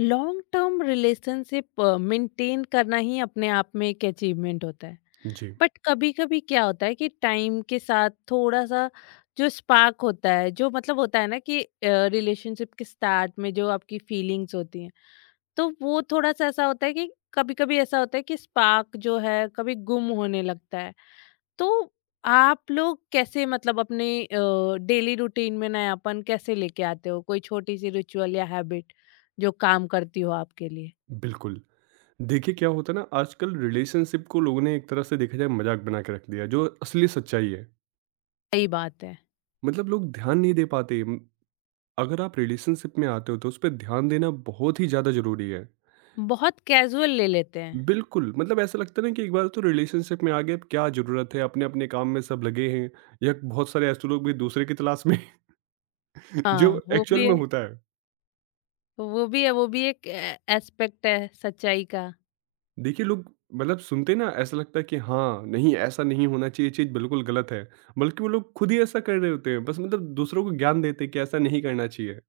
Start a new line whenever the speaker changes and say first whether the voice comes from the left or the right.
left: Long term relationship maintain करना ही अपने आप में एक अचीवमेंट होता है
right: जी,
left: बट कभी कभी क्या होता है कि टाइम के साथ थोड़ा सा जो स्पार्क होता है जो मतलब होता है ना कि रिलेशनशिप के स्टार्ट में जो आपकी फीलिंग्स होती हैं तो वो थोड़ा सा ऐसा होता है कि कभी कभी ऐसा होता है कि स्पार्क जो है कभी गुम होने लगता है तो आप लोग कैसे मतलब अपने डेली रूटीन में नयापन कैसे लेके आते हो कोई छोटी सी रिचुअल या हैबिट जो काम करती हो आपके लिए।
right: बिल्कुल। देखिए क्या होता है ना, आजकल रिलेशनशिप को लोगों ने एक तरह से देखा जाए मज़ाक बना के रख दिया है, जो असली सच्चाई है।
left: सही बात है।
right: मतलब लोग ध्यान नहीं दे पाते। अगर आप रिलेशनशिप में आते हो तो उस पे ध्यान देना बहुत ही ज़्यादा ज़रूरी है।
left: बहुत कैज़ुअल ले लेते हैं।
right: बिल्कुल, मतलब ऐसा लगता है ना कि एक बार तो रिलेशनशिप में आ गए, अब क्या ज़रूरत है, अपने-अपने काम में सब लगे हैं या बहुत सारे ऐसे लोग भी दूसरे की तलाश में हैं, जो
left: हाँ, वो
right: एक्चुअल
left: भी
right: में
left: है
right: होता है।
left: वो भी है वो भी एक ए एस्पेक्ट है सच्चाई का।
right: देखिए लोग, मतलब सुनते ना, ऐसा लगता है कि हाँ नहीं ऐसा नहीं होना चाहिए, ये चीज़ बिल्कुल गलत है, बल्कि वो लोग खुद ही ऐसा कर रहे होते हैं, बस मतलब दूसरों को ज्ञान देते हैं कि ऐसा नहीं करना चाहिए।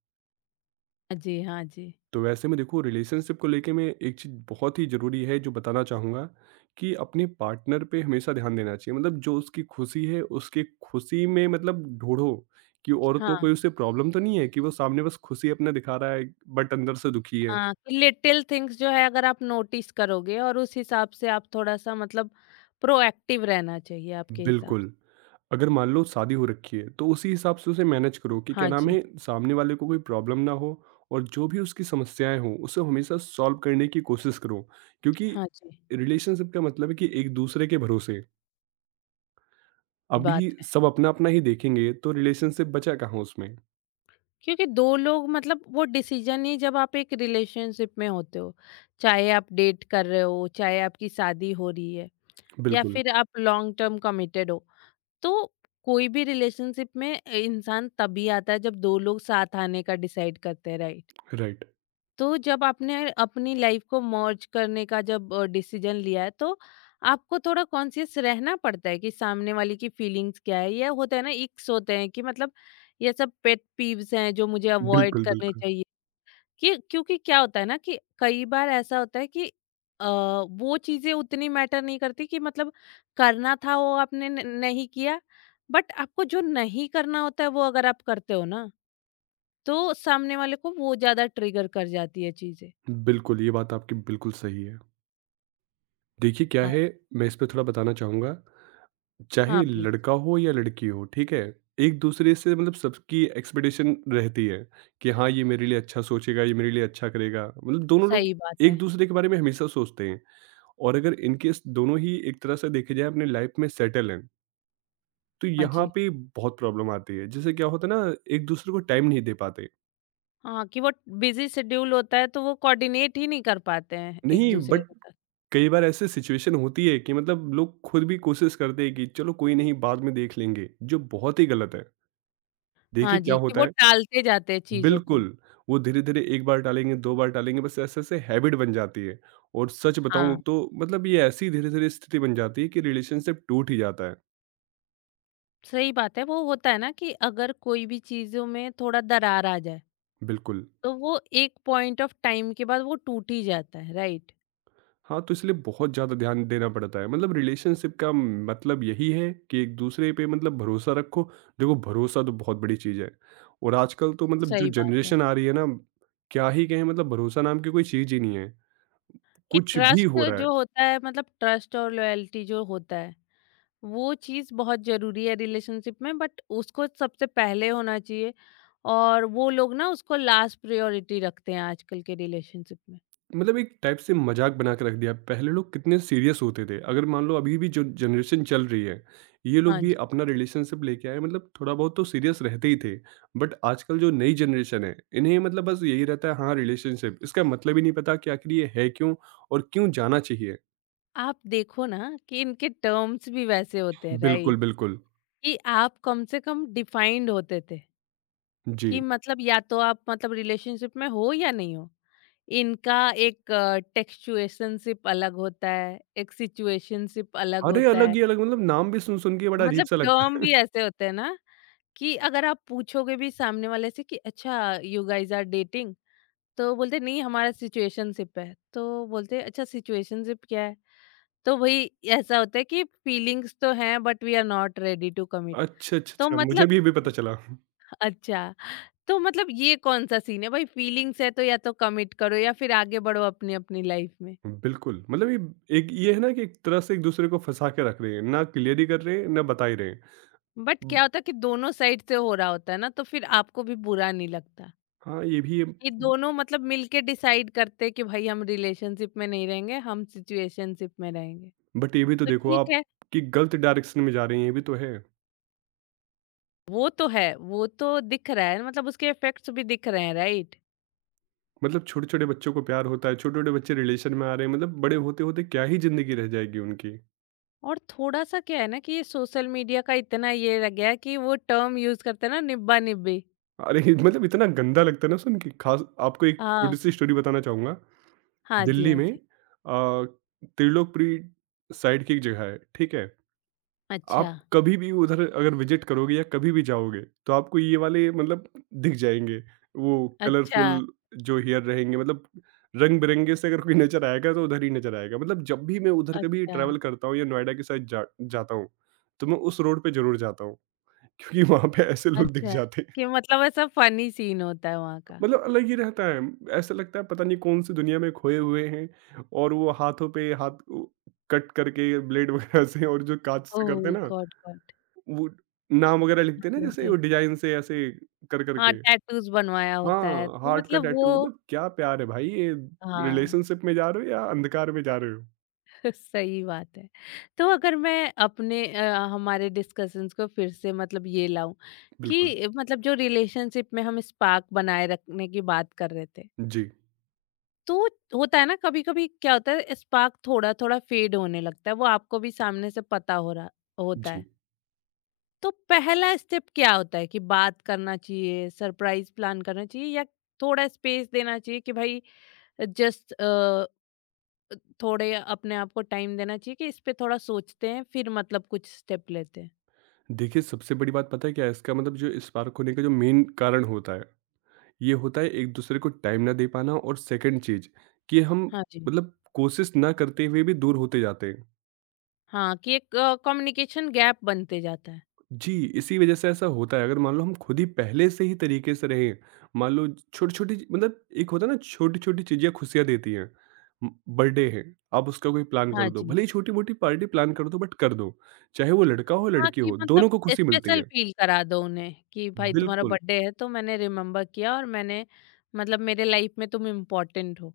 left: जी, हाँ जी।
right: तो वैसे में देखो, रिलेशनशिप को लेके मैं एक चीज़ बहुत ही ज़रूरी है जो बताना चाहूँगा कि अपने पार्टनर पे हमेशा ध्यान देना चाहिए। मतलब जो उसकी खुशी है, उसकी खुशी में मतलब ढूंढो कि और तो
left: हाँ,
right: कोई उसे प्रॉब्लम तो नहीं है, कि वो सामने बस खुशी अपना दिखा रहा है बट अंदर से दुखी है।
left: हाँ, लिटिल थिंग्स जो है अगर आप नोटिस करोगे और उस हिसाब से आप थोड़ा-सा मतलब प्रोएक्टिव रहना चाहिए आपके हिसाब से।
right: बिल्कुल। अगर मान लो शादी हो रखी है, तो उसी हिसाब से उसे मैनेज करो कि क्या
left: हाँ
right: नाम
left: जी,
right: है, सामने वाले को कोई प्रॉब्लम ना हो और जो भी उसकी समस्याएँ हों, उसे हमेशा सॉल्व करने की कोशिश करो। क्योंकि
left: हाँ जी,
right: रिलेशनशिप का मतलब है कि एक-दूसरे के भरोसे। अभी
left: बात है।
right: सब अपना-अपना ही देखेंगे, तो रिलेशनशिप बचा कहाँ उसमें?
left: क्योंकि 2 लोग मतलब वो डिसीज़न ही जब आप एक रिलेशनशिप में होते हो, चाहे आप डेट कर रहे हो, चाहे आपकी शादी हो रही है या
right: बिल्कुल,
left: फिर आप लॉन्ग टर्म कमिटेड हो। तो कोई भी रिलेशनशिप में इंसान तभी आता है जब दो लोग साथ आने का डिसाइड करते हैं राइट।
right: राइट।
left: तो जब आपने अपनी लाइफ को मर्ज करने का जब डिसीजन लिया है तो आपको थोड़ा कॉन्शियस रहना पड़ता है कि सामने वाले की फीलिंग्स क्या है ये होता है ना इक्स होते हैं कि मतलब ये सब पेट पीव्स हैं जो मुझे अवॉइड
right: बिल्कुल,
left: करने
right: बिल्कुल।
left: चाहिए। कि क्योंकि क्या होता है ना कि कई बार ऐसा होता है कि अ, वो चीज़ें उतनी मैटर नहीं करती कि मतलब करना था वो आपने नहीं किया बट आपको जो नहीं करना होता है वो अगर आप करते हो ना तो सामने वाले को वो ज़्यादा ट्रिगर कर जाती है चीज़ें।
right: बिल्कुल, ये बात आपकी बिल्कुल सही है। देखिए क्या
left: हाँ।
right: है, मैं इस पे थोड़ा बताना चाहूँगा,
left: हाँ
right: चाहे
left: प्लीज।
right: लड़का हो या लड़की हो, ठीक है? एक-दूसरे से मतलब सबकी एक्सपेक्टेशन रहती है कि हाँ, ये मेरे लिए अच्छा सोचेगा, ये मेरे लिए अच्छा करेगा। मतलब दोनों लोग
left: सही बात है।
right: एक-दूसरे के बारे में हमेशा सोचते हैं और अगर इन केस दोनों ही एक तरह से देखा जाए अपनी लाइफ़ में सेटल हैं, तो
left: हाँ
right: यहाँ
left: जी।
right: पे बहुत प्रॉब्लम आती है। जैसे क्या होता है ना, एक-दूसरे को टाइम नहीं दे पाते।
left: हाँ कि वो बिजी शेड्यूल होता है तो वो कोऑर्डिनेट ही नहीं कर पाते हैं एक
right: नहीं
left: दूसरे
right: बट
left: के साथ।
right: कई बार ऐसे सिचुएशन होती है कि मतलब लोग खुद भी कोशिश करते हैं कि चलो कोई नहीं बाद में देख लेंगे, जो बहुत ही गलत है।
left: हाँ
right: देखिए क्या
left: जी कि
right: होता
left: वो
right: है,
left: टालते जाते हैं चीज़ों को।
right: बिल्कुल, वो धीरे-धीरे 1 बार टालेंगे, 2 बार टालेंगे, बस ऐसे-ऐसे हैबिट बन जाती है। और सच बताऊँ
left: हाँ
right: तो मतलब ये ऐसी धीरे-धीरे स्थिति बन जाती है कि रिलेशनशिप टूट ही जाता है।
left: सही बात है। वो होता है ना कि अगर कोई भी चीज़ों में थोड़ा दरार आ जाए,
right: बिल्कुल।
left: तो वो एक पॉइंट ऑफ टाइम के बाद वो टूट ही जाता है, राइट?
right: हाँ, तो इसलिए बहुत ज़्यादा ध्यान देना पड़ता है। मतलब रिलेशनशिप का मतलब यही है कि एक-दूसरे पे मतलब भरोसा रखो। देखो भरोसा तो बहुत बड़ी चीज़ है और आजकल तो मतलब जो
left: सही बात है।
right: जनरेशन आ रही है ना, क्या ही कहें, मतलब भरोसा नाम की कोई चीज़ ही नहीं है।
left: कि
right: कुछ भी
left: ट्रस्ट
right: हो रहा है।
left: जो होता है मतलब ट्रस्ट और लॉयल्टी जो होता है, वो चीज़ बहुत ज़रूरी है रिलेशनशिप में बट उसको सबसे पहले होना चाहिए और वो लोग ना उसको लास्ट प्रायोरिटी रखते हैं आजकल के रिलेशनशिप में।
right: मतलब एक टाइप से मजाक बना के रख दिया। पहले लोग कितने सीरियस होते थे। अगर मान लो अभी भी जो जनरेशन चल रही है, ये लोग
left: हाँ
right: भी
left: जी।
right: अपना रिलेशनशिप लेके आए, मतलब थोड़ा बहुत तो सीरियस रहते ही थे। बट आजकल जो नई जनरेशन है, इन्हें मतलब बस यही रहता है, हाँ रिलेशनशिप, इसका मतलब ही नहीं पता कि आखिर ये है क्यों और क्यों जाना चाहिए।
left: आप देखो ना कि इनके टर्म्स भी वैसे होते हैं,
right: बिल्कुल,
left: राइट?
right: बिल्कुल।
left: कि आप कम से कम डिफाइंड होते थे।
right: जी।
left: कि मतलब या तो आप मतलब रिलेशनशिप में हो या नहीं हो इनका एक टेक्सचुएशनशिप अलग होता है एक सिचुएशनशिप अलग
right: अरे,
left: होता
right: अलग
left: है।
right: ही अलग, मतलब नाम भी सुन सुन के बड़ा अजीब
left: मतलब
right: सा लगता
left: टर्म
right: है।
left: भी ऐसे होते हैं ना कि अगर आप पूछोगे भी सामने वाले से कि अच्छा यू गाइज आर डेटिंग तो बोलते नहीं हमारा सिचुएशनशिप है तो बोलते अच्छा सिचुएशनशिप क्या है तो वही ऐसा होता है कि फीलिंग्स तो हैं but we are not ready to commit.
right: अच्छा, अच्छा,
left: तो
right: अच्छा, मुझे
left: मतलब
right: भी अभी पता चला।
left: अच्छा तो मतलब ये कौन-सा सीन है भाई फीलिंग्स है तो या तो कमिट करो या फिर आगे बढ़ो अपनी-अपनी लाइफ में।
right: बिल्कुल, मतलब ये एक ये है ना कि एक तरह से एक-दूसरे को फँसा के रख रहे हैं, ना क्लियर ही कर रहे हैं, ना बता ही रहे हैं।
left: But
right: hmm.
left: क्या होता है कि दोनों साइड से हो रहा होता है ना तो फिर आपको भी बुरा नहीं लगता।
right: हाँ, ये भी है।
left: ये दोनों मतलब मिलके डिसाइड करते हैं कि भाई हम रिलेशनशिप में नहीं रहेंगे, हम सिचुएशनशिप में रहेंगे।
right: बट ये भी तो
left: तो
right: देखो
left: ठीक
right: आप कि गलत डायरेक्शन में जा रहे हैं, ये भी तो है।
left: है, वो तो दिख रहा है मतलब उसके इफेक्ट्स भी दिख रहे हैं राइट?
right: मतलब छोटे-छोटे बच्चों को प्यार होता है, छोटे-छोटे बच्चे रिलेशन में आ रहे हैं, मतलब बड़े होते-होते क्या ही ज़िंदगी रह जाएगी उनकी।
left: और थोड़ा-सा क्या है ना कि ये सोशल मीडिया का इतना ये लग गया है कि वो टर्म यूज़ करते हैं ना निब्बा-निब्बी।
right: अरे! ये मतलब इतना गंदा लगता है ना सुन के, खास आपको एक
left: हाँ,
right: छोटी-सी स्टोरी बताना चाहूँगा।
left: हाँ जी,
right: दिल्ली
left: हाँ
right: में
left: जी।
right: अ, त्रिलोकपुरी साइड की एक जगह है, ठीक है?
left: अच्छा,
right: आप कभी भी उधर अगर विज़िट करोगे या कभी भी जाओगे, तो आपको ये वाले मतलब दिख जाएँगे। वो
left: अच्छा।
right: कलरफुल जो हेयर रहेंगे, मतलब रंग-बिरंगे से अगर कोई नज़र आएगा तो उधर ही नज़र आएगा। मतलब जब भी मैं उधर कभी
left: अच्छा,
right: ट्रैवल करता हूँ या नोएडा की साइड जा जाता हूँ, तो मैं उस रोड पे ज़रूर जाता हूँ। क्योंकि वहाँ पे ऐसे लोग दिख
left: अच्छा।
right: जाते हैं।
left: कि मतलब ऐसा फनी सीन होता है वहाँ का।
right: मतलब अलग ही रहता है। ऐसा लगता है पता नहीं कौन-सी दुनिया में खोए हुए हैं और वो हाथों पे हाथ उ कट करके, ब्लेड वगैरह से और जो काँच से करते हैं
left: ओह!
right: ना,
left: गॉट गॉट।
right: वो नाम वगैरह
left: हाँ
right: लिखते हैं ना,
left: जी, हाँ
right: जैसे
left: जी।
right: वो डिज़ाइन से ऐसे कर
left: हाँ,
right: करके।
left: टैटूज़ बनवाया होता है,
right: हाँ,
left: तो
right: हार्ट का
left: मतलब वो
right: टैटू, मतलब क्या प्यार है भाई ये?
left: हाँ,
right: रिलेशनशिप में जा रहे हो या अंधकार में जा रहे हो?
left: सही बात है। तो अगर मैं हमारे डिस्कशंस को फिर से मतलब ये लाऊँ
right: बिल्कुल।
left: कि मतलब जो रिलेशनशिप में हम स्पार्क बनाए रखने की बात कर रहे थे,
right: जी,
left: तो होता है ना कभी-कभी क्या होता है स्पार्क थोड़ा-थोड़ा फेड होने लगता है, वो आपको भी सामने से पता हो रहा होता
right: जी।
left: है। तो पहला स्टेप क्या होता है कि बात करना चाहिए, सरप्राइज़ प्लान करना चाहिए या थोड़ा स्पेस देना चाहिए कि भाई जस्ट थोड़े अपने आप को टाइम देना चाहिए कि इस पे थोड़ा सोचते हैं फिर मतलब कुछ स्टेप लेते हैं?
right: देखिए सबसे बड़ी बात पता है क्या है, इसका मतलब जो स्पार्क होने का जो मेन कारण होता है, ये होता है एक-दूसरे को टाइम ना दे पाना, और सेकंड चीज़ कि हम
left: हाँ जी।
right: मतलब कोशिश ना करते हुए भी दूर होते जाते हैं।
left: हाँ, कि एक कम्युनिकेशन गैप बनते जाता है।
right: जी, इसी वज़ह से ऐसा होता है। अगर मान लो हम खुद ही पहले से ही तरीके से रहें, मान लो छोटी-छोटी ची मतलब एक होता है ना, छोटी-छोटी चीज़ें खुशियाँ देती हैं। उम, बर्थडे है, आप उसका कोई प्लान
left: हाँ
right: कर दो,
left: जी।
right: भले ही छोटी-मोटी पार्टी प्लान कर दो, बट कर दो। चाहे वो लड़का हो,
left: हाँ,
right: लड़की
left: कि
right: हो,
left: मतलब
right: दोनों को खुशी मिलती
left: स्पेशल
right: है।
left: फ़ील करा दो उन्हें कि भाई तुम्हारा
right: बिल्कुल।
left: बर्थडे है तो मैंने रिमेम्बर किया और मैंने मतलब मेरे लाइफ़ में तुम इम्पोर्टेंट हो।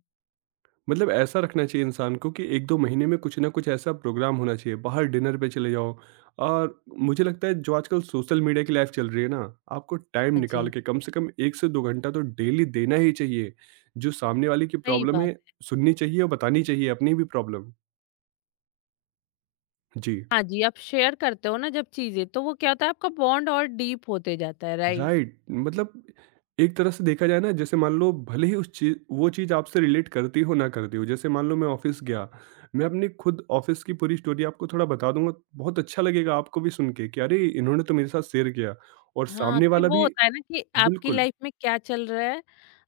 right: मतलब ऐसा रखना चाहिए इंसान को कि 1-2 महीने में कुछ ना कुछ ऐसा प्रोग्राम होना चाहिए, बाहर डिनर पे चले जाओ, और मुझे लगता है जो आजकल सोशल मीडिया की लाइफ चल रही है ना, आपको टाइम
left: हाँ
right: निकाल
left: जी,
right: के कम से कम 1 से 2 घंटा तो डेली देना ही चाहिए। जो सामने वाले की
left: सही
right: प्रॉब्लम
left: बात।
right: है, सुननी चाहिए और बतानी चाहिए अपनी भी प्रॉब्लम। जी।
left: हाँ जी, आप शेयर करते हो ना जब चीज़ें तो वो क्या होता है आपका बॉन्ड और डीप होते जाता है, राइट?
right: राइट, मतलब एक तरह से देखा जाए ना, जैसे मान लो भले ही उस चीज वो चीज आपसे रिलेट करती हो ना करती हो, जैसे मान लो मैं ऑफिस गया, मैं अपनी खुद ऑफिस की पूरी स्टोरी आपको थोड़ा बता दूंगा, बहुत अच्छा लगेगा आपको भी सुन के कि अरे इन्होंने तो मेरे साथ शेयर किया, और
left: हाँ,
right: सामने
left: कि
right: वाला
left: वो
right: भी।
left: होता है ना कि आपकी
right: बिल्कुल।
left: लाइफ में क्या चल रहा है,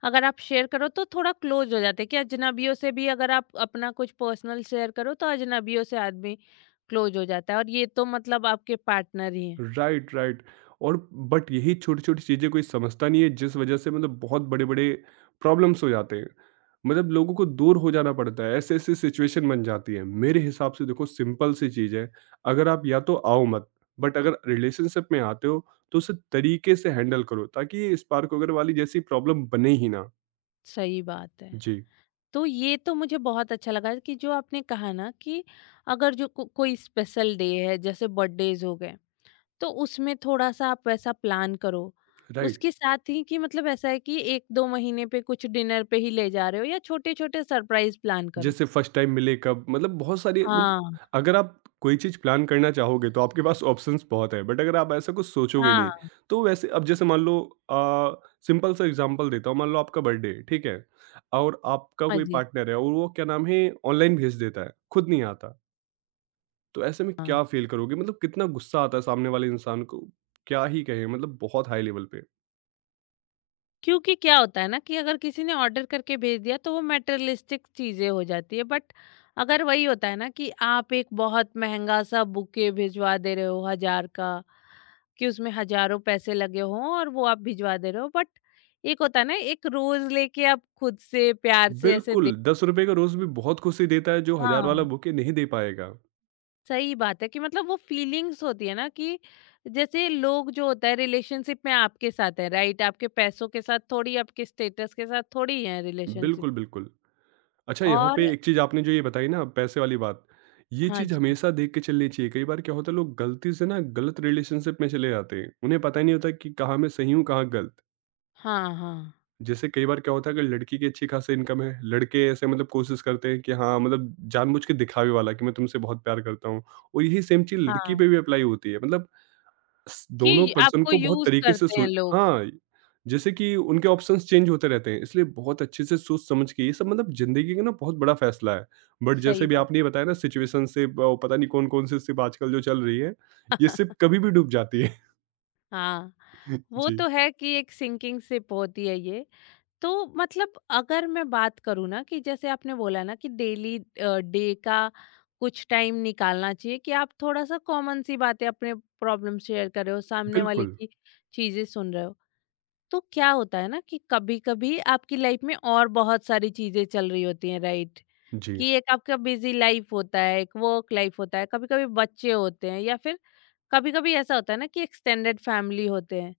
left: अगर आप शेयर करो तो थोड़ा क्लोज़ हो जाते हैं कि अजनबियों से भी अगर आप अपना कुछ पर्सनल शेयर करो तो अजनबियों से आदमी क्लोज़ हो जाता है और ये तो मतलब आपके पार्टनर ही हैं,
right: राइट, राइट। और बट यही छोटी छोटी चीज़ें कोई समझता नहीं है, जिस वजह से मतलब बहुत बड़े बड़े प्रॉब्लम्स हो जाते हैं। मतलब लोगों को दूर हो जाना पड़ता है, ऐसे ऐसे सिचुएशन बन जाती है। मेरे हिसाब से देखो सिंपल सी चीज़ है। अगर आप या तो आओ मत, बट अगर रिलेशनशिप में आते हो तो उसे तरीके से हैंडल करो, ताकि ये स्पार्क वगैरह वाली जैसी प्रॉब्लम बने ही ना।
left: सही बात है।
right: जी,
left: तो ये तो मुझे बहुत अच्छा लगा कि जो आपने कहा ना कि अगर जो को कोई स्पेशल डे है जैसे बर्थडेज़ हो गए तो उसमें थोड़ा-सा आप वैसा प्लान करो।
right: राइट।
left: उसके साथ ही कि मतलब ऐसा है कि 1-2 महीने पे कुछ डिनर पे ही ले जा रहे हो या छोटे-छोटे सरप्राइज़ प्लान करो।
right: जैसे फर्स्ट टाइम मिले कब? मतलब बहुत सारी मत
left: हाँ,
right: अगर आप कोई चीज़ प्लान करना चाहोगे तो आपके पास ऑप्शंस बहुत है, बट अगर आप ऐसा कुछ सोचोगे
left: हाँ,
right: नहीं, तो वैसे अब जैसे मान लो अ, सिंपल सा एग्ज़ाम्पल देता हूँ, मान लो आपका बर्थडे है, ठीक है? और आपका
left: हाँ
right: कोई
left: जी,
right: पार्टनर है और वो क्या नाम है, ऑनलाइन भेज देता है, खुद नहीं आता। तो ऐसे में
left: हाँ।
right: क्या फ़ील करोगे? मतलब कितना गुस्सा आता है सामने वाले इंसान को, क्या ही कहें मतलब बहुत हाई लेवल पे।
left: क्योंकि क्या होता है ना कि अगर किसी ने ऑर्डर करके भेज दिया तो वो मटेरियलिस्टिक चीजें हो जाती है बट अगर वही होता है ना कि आप एक बहुत महंगा सा बुके भिजवा दे रहे हो हजार का कि उसमें हजारों पैसे लगे हों और वो आप भिजवा दे रहे हो बट एक होता है ना एक रोज लेके आप खुद से प्यार से ऐसे दे।
right: बिल्कुल, ₹10 का रोज़ भी बहुत खुशी देता है जो 1000 वाला
left: हाँ
right: बुके नहीं दे पाएगा।
left: सही बात है कि मतलब वो फीलिंग्स होती है ना कि जैसे लोग जो होता है रिलेशनशिप में आपके साथ है राइट आपके पैसों के साथ थोड़ी आपके स्टेटस के साथ थोड़ी है रिलेशनशिप।
right: बिल्कुल, बिल्कुल। अच्छा, यहाँ
left: और
right: पे एक चीज़ आपने जो ये बताई ना, पैसे वाली बात, ये
left: हाँ
right: चीज़
left: जी।
right: हमेशा देख के चलनी चाहिए। कई बार क्या होता है, लोग गलती से ना गलत रिलेशनशिप में चले जाते हैं। उन्हें पता ही नहीं होता कि कहाँ मैं सही हूँ, कहाँ गलत।
left: हाँ, हाँ,
right: जैसे कई बार क्या होता है, अगर लड़की की अच्छी खासी इनकम है, लड़के ऐसे मतलब कोशिश करते हैं कि हाँ, मतलब जानबूझ के दिखावे वाला कि मैं तुमसे बहुत प्यार करता हूँ। और यही सेम चीज़ लड़की
left: हाँ,
right: पे भी अप्लाई होती है। मतलब स दोनों
left: कि
right: पर्सन
left: आपको
right: को बहुत
left: यूज़
right: तरीके से
left: करते हैं लोग,
right: हाँ, जैसे कि उनके ऑप्शंस चेंज होते रहते हैं, इसलिए बहुत अच्छे से सोच-समझ के ये सब मतलब ज़िंदगी का ना बहुत बड़ा फ़ैसला है। बट
left: सही
right: जैसे भी
left: बात।
right: आपने ये बताया ना सिचुएशनशिप, पता नहीं कौन-कौन सी शिप आजकल जो चल रही है, ये शिप कभी भी डूब जाती है।
left: हाँ, वो
right: जी,
left: तो है कि एक सिंकिंग शिप होती है ये। तो मतलब अगर मैं बात करूँ ना कि जैसे आपने बोला ना कि डेली डे का कुछ टाइम निकालना चाहिए कि आप थोड़ा-सा कॉमन सी बातें अपने प्रॉब्लम शेयर कर रहे हो, सामने वाले
right: बिल्कुल।
left: की चीज़ें सुन रहे हो। तो क्या होता है ना कि कभी-कभी आपकी लाइफ में और बहुत सारी चीज़ें चल रही होती हैं, राइट?
right: जी,
left: कि एक आपका बिजी लाइफ होता है, एक वर्क लाइफ होता है, कभी-कभी बच्चे होते हैं या फिर कभी-कभी ऐसा होता है ना कि एक्सटेंडेड फैमिली होते हैं।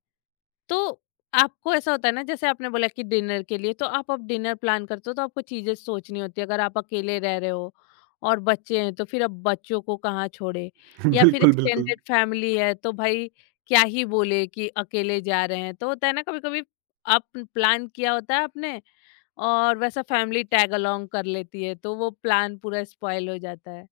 left: तो आपको ऐसा होता है ना जैसे आपने बोला कि डिनर के लिए तो आप अब डिनर प्लान करते हो तो आपको चीज़ें सोचनी होती है। अगर आप अकेले रह रहे हो और बच्चे हैं तो फिर अब बच्चों को कहाँ छोड़े या फिर
right: बिल्कुल, बिल्कुल।
left: एक्सटेंडेड फैमिली है तो भाई क्या ही बोले कि अकेले जा रहे हैं। तो होता है ना कभी-कभी आप प्लान किया होता है आपने और वैसा फैमिली टैग अलोंग कर लेती है तो वो प्लान पूरा स्पॉइल हो जाता है।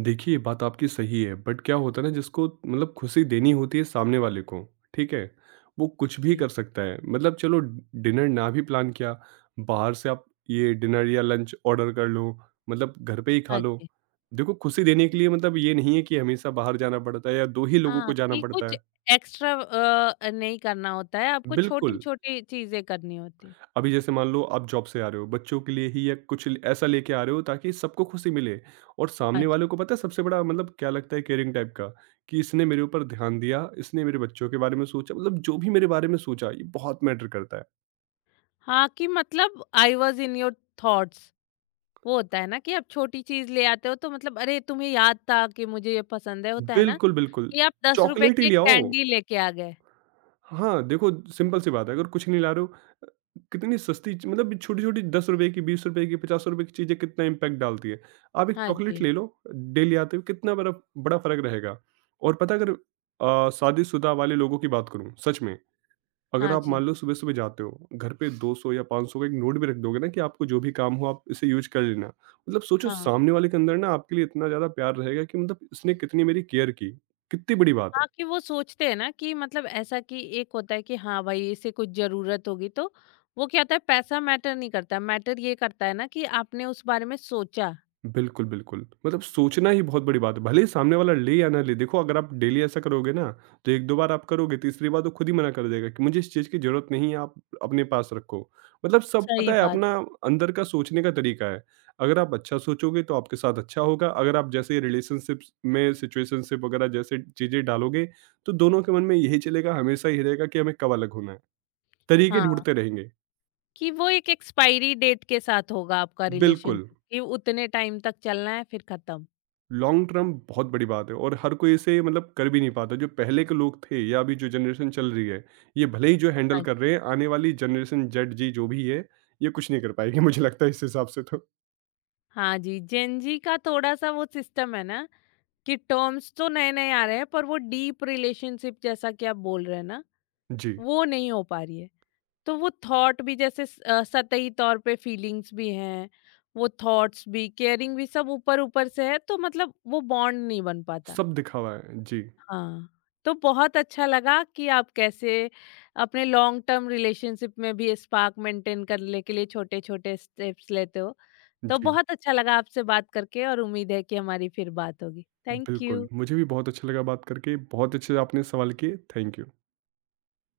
right: देखिए, ये बात आपकी सही है, बट क्या होता है ना जिसको मतलब खुशी देनी होती है सामने वाले को, ठीक है? वो कुछ भी
left: जी।
right: कर सकता है। मतलब चलो डिनर ना भी प्लान किया, बाहर से आप ये डिनर या लंच ऑर्डर कर लो, मतलब घर पे ही खा
left: हाँ
right: लो।
left: जी।
right: देखो खुशी देने के लिए मतलब ये नहीं है कि हमेशा बाहर जाना पड़ता है या 2 ही लोगों को
left: हाँ,
right: जाना
left: कि
right: पड़ता
left: कुछ
right: है।
left: एक्स्ट्रा नहीं करना होता है, आपको
right: बिल्कुल।
left: छोटी-छोटी चीज़ें करनी होती है।
right: अभी जैसे मान लो आप जॉब से आ रहे हो, बच्चों के लिए ही या कुछ ल ऐसा लेके आ रहे हो ताकि सबको खुशी मिले, और
left: हाँ
right: सामने वालों
left: जी।
right: को पता है सबसे बड़ा मतलब क्या लगता है केयरिंग टाइप का, कि इसने मेरे ऊपर ध्यान दिया, इसने मेरे बच्चों के बारे में सोचा, मतलब जो भी मेरे बारे में सोचा ये बहुत मैटर करता है।
left: हाँ, कि मतलब I was in your thoughts वो होता है ना कि आप छोटी चीज़ ले आते हो तो मतलब अरे! तुम्हें याद था कि मुझे ये पसंद है, होता है ना
right: बिल्कुल, बिल्कुल।
left: कि आप ₹10
right: चॉकलेट ही
left: की एक
right: ले आओ।
left: कैंडी लेके आ गए।
right: हाँ, देखो सिंपल सी बात है, अगर कुछ नहीं ला रहे हो, अ, कितनी सस्ती च मतलब छोटी-छोटी ₹10 की, ₹20 की, ₹50 की चीज़ें कितना इम्पैक्ट डालती है। आप एक
left: हाँ
right: चॉकलेट
left: जी,
right: ले लो, डेली आते हुए कितना बड़ा बड़ा फ़र्क रहेगा। और पता है, अगर शादीशुदा वाले लोगों की बात करूँ, सच में, अगर
left: हाँ
right: आप
left: जी,
right: मान लो सुबह-सुबह जाते हो, घर पे 200 या 500 का एक नोट भी रख दोगे ना कि आपको जो भी काम हो आप इसे यूज़ कर लेना। मतलब सोचो
left: हाँ।
right: सामने वाले के अंदर ना आपके लिए इतना ज़्यादा प्यार रहेगा कि मतलब इसने कितनी मेरी केयर की, कितनी बड़ी बात है।
left: हाँ, कि वो सोचते हैं ना कि मतलब ऐसा कि एक होता है कि हाँ भाई इसे कुछ जरूरत होगी तो वो क्या होता है पैसा मैटर नहीं करता मैटर ये करता है ना कि आपने उस बारे में सोचा।
right: बिल्कुल, बिल्कुल। मतलब सोचना ही बहुत बड़ी बात है, भले ही सामने वाला ले या ना ले, देखो अगर आप डेली ऐसा करोगे ना, तो 1-2 बार आप करोगे, तीसरी बार तो खुद ही मना कर देगा कि मुझे इस चीज़ की ज़रूरत नहीं है, आप अपने पास रखो। मतलब सब पता
left: सही
right: है
left: बात।
right: अपना अंदर का सोचने का तरीका है। अगर आप अच्छा सोचोगे तो आपके साथ अच्छा होगा, अगर आप जैसे रिलेशनशिप्स में सिचुएशनशिप वगैरह जैसे चीज़ें डालोगे, तो दोनों के मन में यही चलेगा, हमेशा ये रहेगा कि हमें कब अलग होना है। तरीके
left: हाँ
right: ढूँढते रहेंगे।
left: कि वो एक एक्सपायरी डेट के साथ होगा आपका
right: बिल्कुल।
left: रिलेशनशिप कि उतने टाइम तक चलना है फिर खत्म।
right: लॉन्ग टर्म बहुत बड़ी बात है, और हर कोई इसे मतलब कर भी नहीं पाता, जो पहले के लोग थे या अभी जो जनरेशन चल रही है, ये भले ही जो हैंडल
left: हाँ
right: कर
left: जी।
right: रहे हैं, आने वाली जनरेशन जेड जी जो भी है, ये कुछ नहीं कर पाएगी। मुझे लगता है इस हिसाब से तो।
left: हाँ जी जेनजी का थोड़ा सा वो सिस्टम है ना कि टर्म्स तो नए नए आ रहे हैं पर वो डीप रिलेशनशिप जैसा कि आप बोल रहे हैं ना
right: जी।
left: वो नहीं हो पा रही है तो वो थॉट भी जैसे सतही तौर पे फीलिंग्स भी हैं वो थॉट्स भी केयरिंग भी सब ऊपर ऊपर से है तो मतलब वो बॉन्ड नहीं बन पाता।
right: सब दिखावा है जी।
left: हाँ। तो बहुत अच्छा लगा कि आप कैसे अपने लॉन्ग टर्म रिलेशनशिप में भी स्पार्क मेंटेन करने के लिए छोटे छोटे स्टेप्स लेते हो। तो
right: जी,
left: बहुत अच्छा लगा आपसे बात करके और उम्मीद है कि हमारी फिर बात होगी। थैंक
right: बिल्कुल,
left: यू।
right: मुझे भी बहुत अच्छा लगा बात करके, बहुत अच्छे से आपने सवाल किए। Thank you.